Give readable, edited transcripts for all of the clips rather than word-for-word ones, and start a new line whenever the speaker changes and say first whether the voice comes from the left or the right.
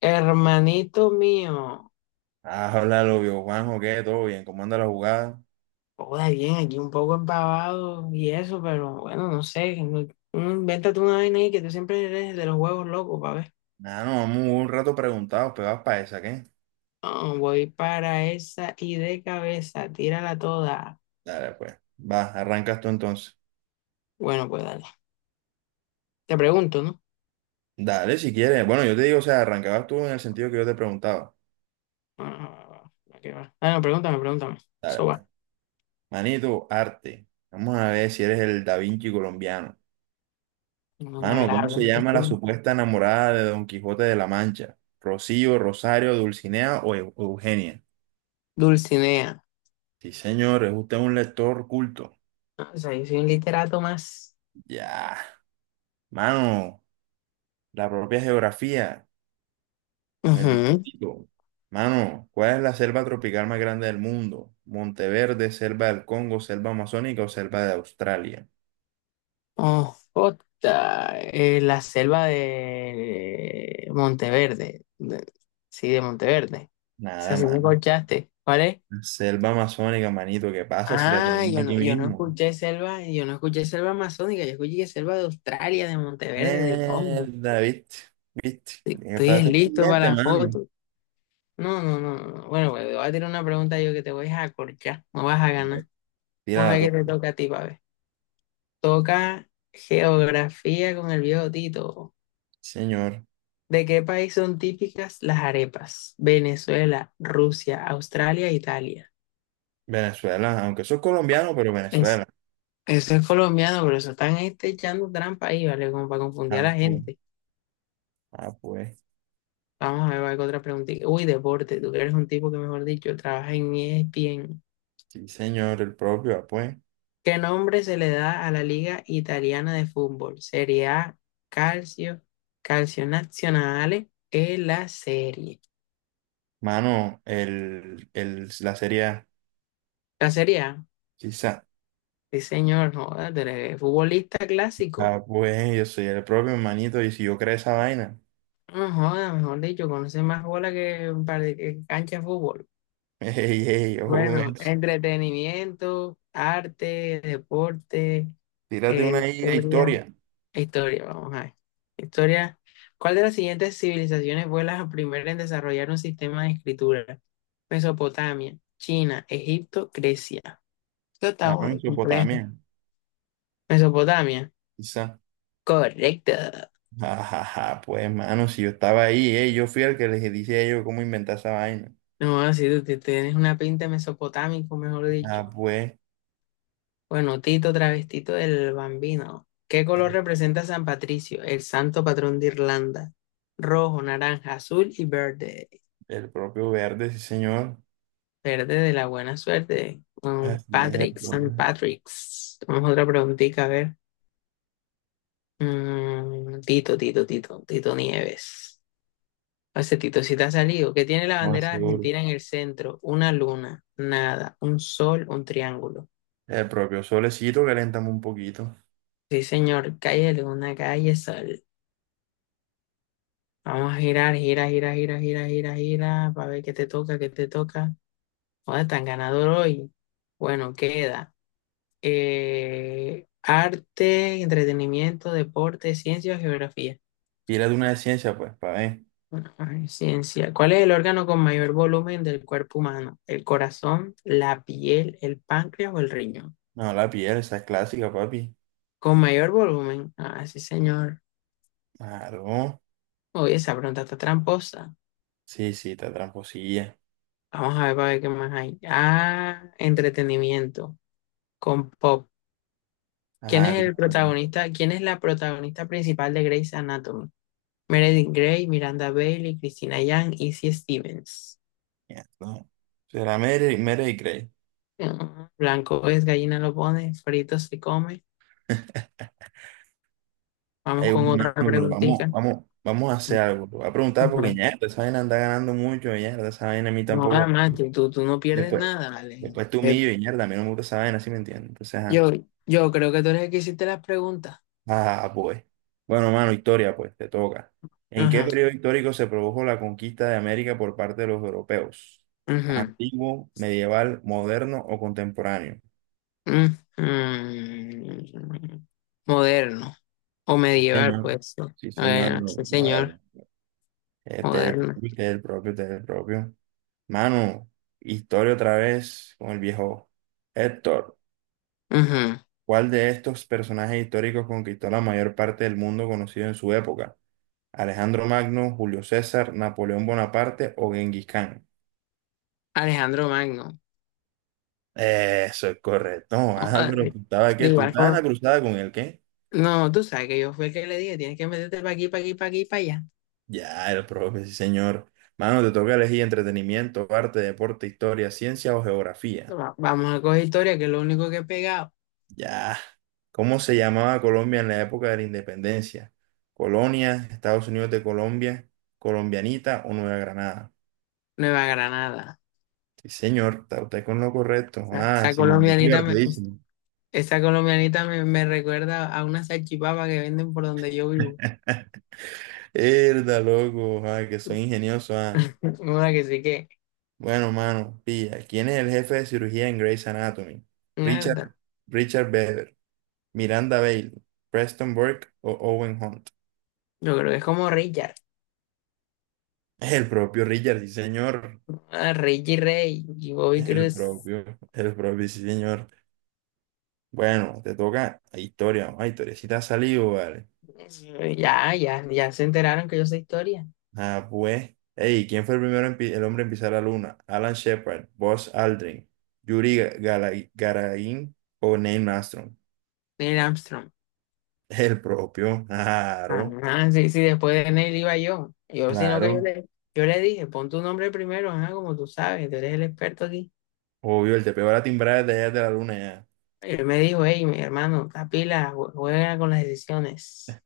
left: Hermanito mío,
right: Ah, hola, lo vio Juanjo, ¿qué? ¿Todo bien? ¿Cómo anda la jugada?
left: joda bien, aquí un poco empavado y eso, pero bueno, no sé, invéntate una vaina ahí que tú siempre eres de los huevos locos, pa' ver.
right: Ah, no, vamos un rato preguntados, pegados para esa, ¿qué?
left: Ah, voy para esa y de cabeza, tírala toda.
right: Dale, pues. Va, arrancas tú entonces.
left: Bueno, pues dale. Te pregunto, ¿no?
right: Dale, si quieres. Bueno, yo te digo, o sea, arrancabas tú en el sentido que yo te preguntaba.
left: Ah, ¿a qué va? Ah, no, pregúntame, pregúntame.
right: Dale,
left: Eso
right: pues.
left: va.
right: Manito, arte. Vamos a ver si eres el Da Vinci colombiano.
left: No me
right: Mano, ¿cómo
left: agrada.
right: se llama la supuesta enamorada de Don Quijote de la Mancha? ¿Rocío, Rosario, Dulcinea o Eugenia?
left: Dulcinea.
right: Sí, señor, es usted un lector culto.
left: Ah, o sea, yo soy un literato más.
right: Ya. Mano, la propia geografía. Con el bigotito. Mano, ¿cuál es la selva tropical más grande del mundo? ¿Monteverde, selva del Congo, selva amazónica o selva de Australia?
left: Oh, puta, la selva de Monteverde. Sí, de Monteverde. O sea,
right: Nada,
left: si me
right: mano.
left: escuchaste. ¿Cuál es?
right: Selva amazónica, manito, ¿qué pasa si la
left: Ah,
right: tenemos aquí
left: yo no
right: mismo?
left: escuché selva, yo no escuché selva amazónica, yo escuché selva de Australia, de Monteverde, del Congo.
right: Mierda, viste, viste. Tienes que
left: Estoy
right: pararte
left: listo para
right: pendiente,
left: la
right: mano.
left: foto. No, no, no, no, no. Bueno, pues, te voy a tirar una pregunta yo que te voy a acorchar. No vas a ganar.
right: Tira
left: Vamos a
right: la
left: ver qué te
right: topa.
left: toca a ti, pa' ver. Toca geografía con el viejo Tito.
right: Señor.
left: ¿De qué país son típicas las arepas? Venezuela, Rusia, Australia, Italia.
right: Venezuela, aunque soy colombiano, pero
left: Es,
right: Venezuela.
left: Eso es colombiano, pero eso están este, echando trampa ahí, ¿vale? Como para confundir a la
right: Ah, pues.
left: gente.
right: Ah, pues.
left: Vamos a ver, ¿cuál otra preguntita? Uy, deporte. Tú que eres un tipo que, mejor dicho, trabaja en ESPN.
right: Sí, señor, el propio, ah, pues.
left: ¿Qué nombre se le da a la Liga Italiana de Fútbol? Serie A, Calcio, Calcio Nazionale, es la serie.
right: Mano, la serie A.
left: La Serie A.
right: Sí,
left: Sí, señor, joder, tú eres futbolista clásico.
right: ah, pues yo soy el propio hermanito y si yo creo esa vaina.
left: No joda, mejor dicho, conoce más bola que, que cancha de fútbol.
right: Ey, ey, ojo con
left: Bueno,
right: eso.
left: entretenimiento, arte, deporte,
right: Tírate una ahí de
left: historia,
right: historia,
left: historia, vamos a ver. Historia. ¿Cuál de las siguientes civilizaciones fue la primera en desarrollar un sistema de escritura? Mesopotamia, China, Egipto, Grecia. Esto está
right: mano.
left: joda, complejo.
right: Mesopotamia,
left: Mesopotamia.
right: quizá.
left: Correcto.
right: Ajá, pues mano, si yo estaba ahí, ey, yo fui el que les dije a ellos cómo inventar esa vaina.
left: No, si tienes una pinta de mesopotámico, mejor
right: Ah,
left: dicho.
right: pues,
left: Bueno, Tito, travestito del Bambino. ¿Qué color
right: el,
left: representa San Patricio, el santo patrón de Irlanda? Rojo, naranja, azul y verde.
right: el propio verde, sí señor.
left: Verde de la buena suerte. Mm,
right: Así es, el
left: Patrick, San
right: propio,
left: Patrick's. Vamos a otra preguntita, a ver. Mm, Tito, Tito, Tito, Tito Nieves. Hace Tito, si te ha salido. ¿Qué tiene la
right: no, más
left: bandera de
right: seguro.
left: Argentina en el centro? Una luna, nada, un sol, un triángulo.
right: El propio solecito, caléntame un poquito.
left: Sí, señor, calle luna, calle sol. Vamos a girar, gira, gira, gira, gira, gira, gira, para ver qué te toca, qué te toca. ¿Dónde tan ganador hoy? Bueno, queda arte, entretenimiento, deporte, ciencia o geografía.
right: Tírate una de ciencia, pues, para ver.
left: Bueno, ay, ciencia. ¿Cuál es el órgano con mayor volumen del cuerpo humano? ¿El corazón, la piel, el páncreas o el riñón?
right: No, la piel, esa es clásica, papi.
left: Con mayor volumen. Ah, sí, señor.
right: Claro,
left: Oye, esa pregunta está tramposa.
right: sí, sí, está tramposilla.
left: Vamos a ver para ver qué más hay. Ah, entretenimiento. Con pop. ¿Quién es
right: Ajá, tiene
left: el
right: una
left: protagonista? ¿Quién es la protagonista principal de Grey's Anatomy? Meredith Grey, Miranda Bailey, Christina Yang, Izzy Stevens.
right: mierda. Será Mary, Mary y Gray.
left: Mm, blanco es, gallina lo pone, frito se come. Vamos
right: Ey,
left: con
right: bueno,
left: otra
right: hermano, pero vamos,
left: preguntita.
right: vamos, vamos a hacer algo. Te voy a preguntar porque mierda, esa vaina anda ganando mucho, mierda, esa vaina a mí
left: No,
right: tampoco.
left: además, tú no pierdes
right: Después,
left: nada, vale.
right: después tú humillo y mierda, a mí no me gusta esa vaina, ¿sí me entiendes? Entonces, ajá.
left: Yo, yo creo que tú eres el que hiciste las preguntas.
right: Ah, pues. Bueno, mano, historia, pues, te toca. ¿En qué
left: Ajá.
right: periodo histórico se produjo la conquista de América por parte de los europeos?
left: Ujú,
right: ¿Antiguo, medieval, moderno o contemporáneo?
left: ujú. Moderno o
right: Sí,
left: medieval,
right: señor.
left: pues.
right: Sí, señor,
left: Bueno,
right: no,
left: sí, señor.
right: moderno. Este es
left: Moderno.
right: el, este propio, este propio. Mano, historia otra vez con el viejo Héctor.
left: Ujú.
right: ¿Cuál de estos personajes históricos conquistó la mayor parte del mundo conocido en su época? ¿Alejandro Magno, Julio César, Napoleón Bonaparte o Genghis Khan?
left: Alejandro Magno.
right: Eso es correcto.
left: O
right: Ah,
left: sea,
right: pero tú estabas,
left: de
right: ¿qué? ¿Tú
left: igual
right: estabas en la
left: forma.
right: cruzada con el qué?
left: No, tú sabes que yo fui el que le dije, tienes que meterte para aquí, para aquí, para aquí, para allá.
right: Ya, el propio, sí, señor. Mano, te toca elegir entretenimiento, arte, deporte, historia, ciencia o geografía.
left: Vamos a coger historia, que es lo único que he pegado.
right: Ya. ¿Cómo se llamaba Colombia en la época de la independencia? Colonia, Estados Unidos de Colombia, Colombianita o Nueva Granada.
left: Nueva Granada.
right: Sí, señor, está usted con lo correcto.
left: O
right: Ah,
left: Esa
right: Simón
left: colombianita
right: Bolívar
left: me,
right: te dice.
left: me recuerda a una salchipapa que venden por donde yo vivo.
right: Herda, loco, ah, que soy ingenioso. Ah.
left: Una que sí que,
right: Bueno, mano, pilla. ¿Quién es el jefe de cirugía en Grey's Anatomy?
left: mierda.
right: Richard, Richard Bever, Miranda Bailey, Preston Burke o Owen Hunt.
left: Yo creo que es como Richard.
right: El propio Richard, sí, señor.
left: Ah, Richie Rey y Bobby
right: El
left: Cruz.
right: propio, el propio, sí, señor. Bueno, te toca a historia, vamos a historia. Si te ha salido, vale.
left: Ya, ya, ya se enteraron que yo sé historia.
right: Ah, pues. Ey, ¿quién fue el primero en el hombre en pisar la luna? Alan Shepard, Buzz Aldrin, Gagarin o Neil Armstrong.
left: Neil Armstrong.
right: El propio, claro,
left: Ah sí, sí, después de Neil iba yo. Yo, sino que
right: claro.
left: yo le dije, pon tu nombre primero, ajá, como tú sabes, tú eres el experto aquí.
right: Obvio, el te pegó la timbrada desde allá de la luna ya.
left: Y él me dijo, hey, mi hermano, capila, juega con las decisiones.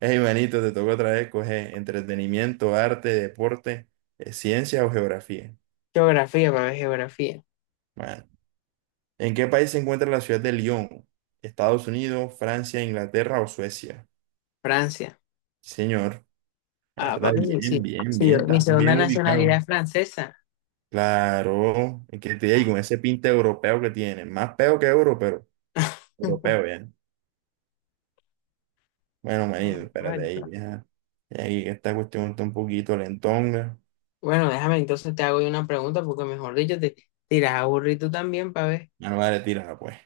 right: Ey, manito, te toca otra vez coger entretenimiento, arte, deporte, ciencia o geografía.
left: Geografía, para ver geografía.
right: Bueno, ¿en qué país se encuentra la ciudad de Lyon? ¿Estados Unidos, Francia, Inglaterra o Suecia?
left: Francia.
right: Señor, la
left: Ah,
right: verdad,
left: papi, sí,
right: bien,
left: sí.
right: bien,
left: Sí,
right: bien,
left: mi
right: estás bien
left: segunda nacionalidad
right: ubicado.
left: es francesa.
right: Claro, es que te digo,
left: Ah.
right: con ese pinte europeo que tiene, más peo que euro, pero europeo, bien. Bueno,
left: Ah,
right: manito, espérate ahí, ya. Ya aquí que esta cuestión está un poquito lentonga.
left: bueno, déjame entonces te hago yo una pregunta, porque mejor dicho, te tiras aburrido también, para ver.
right: Ya no vale, tírala, pues.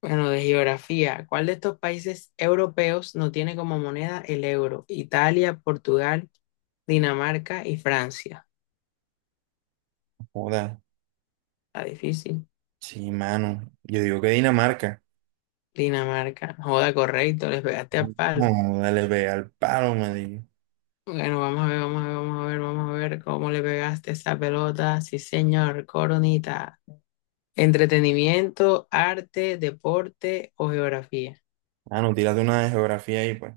left: Bueno, de geografía, ¿cuál de estos países europeos no tiene como moneda el euro? Italia, Portugal, Dinamarca y Francia.
right: Joda.
left: Está difícil.
right: Sí, mano. Yo digo que Dinamarca.
left: Dinamarca. No joda, correcto, les pegaste al palo.
right: No, dale, ve al palo, me digo.
left: Bueno, vamos a ver, vamos a ver, vamos a ver, vamos a ver cómo le pegaste esa pelota. Sí, señor, coronita. Entretenimiento, arte, deporte o geografía.
right: Mano, tírate una de geografía ahí, pues.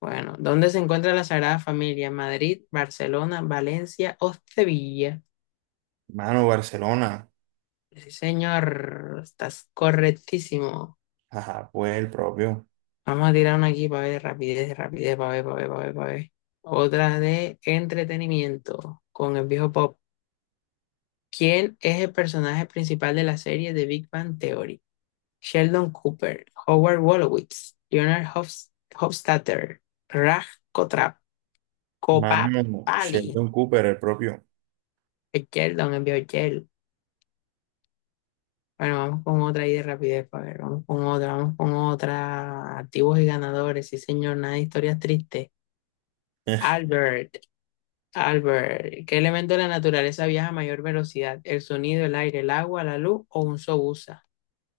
left: Bueno, ¿dónde se encuentra la Sagrada Familia? ¿Madrid, Barcelona, Valencia o Sevilla?
right: Mano, Barcelona.
left: Sí, señor, estás correctísimo.
right: Ajá, pues el propio.
left: Vamos a tirar una aquí para ver rapidez, rapidez, para ver, para ver, para ver, para ver. Otra de entretenimiento con el viejo Pop. ¿Quién es el personaje principal de la serie de Big Bang Theory? Sheldon Cooper, Howard Wolowitz, Hofstadter, Raj Kotrap,
right: Mano,
left: Kopapali.
right: Sheldon Cooper, el propio.
left: El Sheldon, el viejo Sheldon. Bueno, vamos con otra ahí de rapidez, para ver, vamos con otra, vamos con otra. Activos y ganadores, sí señor, nada de historias tristes. Albert, Albert, ¿qué elemento de la naturaleza viaja a mayor velocidad? ¿El sonido, el aire, el agua, la luz o un sobusa?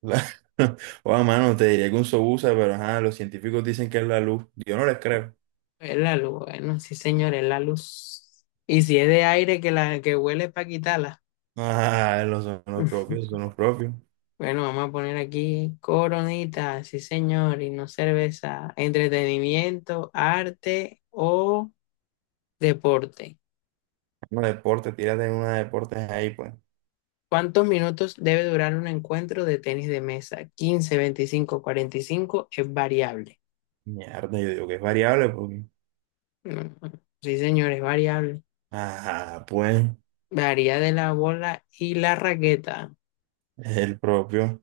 right: La- O a mano, te diría que un sobusa, pero ajá, los científicos dicen que es la luz. Yo no les creo.
left: Es la luz, bueno, sí señor, es la luz. Y si es de aire que la que huele es para quitarla.
right: Ah, los son los propios, son los propios.
left: Bueno, vamos a poner aquí coronita, sí señor, y no cerveza. Entretenimiento, arte o deporte.
right: Una deporte, tírate en una deportes ahí, pues.
left: ¿Cuántos minutos debe durar un encuentro de tenis de mesa? 15, 25, 45, es variable.
right: Mierda, yo digo que es variable, porque.
left: Mm, sí, señor, es variable.
right: Ajá, pues,
left: Varía de la bola y la raqueta.
right: es el propio.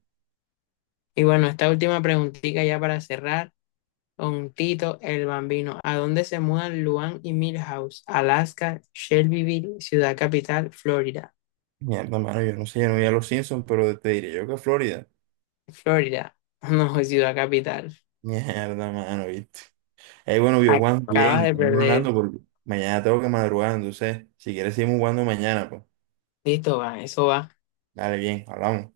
left: Y bueno, esta última preguntita ya para cerrar con Tito el Bambino. ¿A dónde se mudan Luan y Milhouse? Alaska, Shelbyville, Ciudad Capital, Florida.
right: Mierda, mano, yo no sé, yo no vi a los Simpsons, pero te diría yo que Florida.
left: Florida. No, Ciudad Capital.
right: Mierda, mano, viste. Bueno, vio Juan,
left: Acabas
right: bien,
left: de
right: estamos
left: perder.
right: hablando porque mañana tengo que madrugar, entonces, si quieres seguimos jugando mañana, pues.
left: Listo, va, eso va.
right: Dale, bien, hablamos.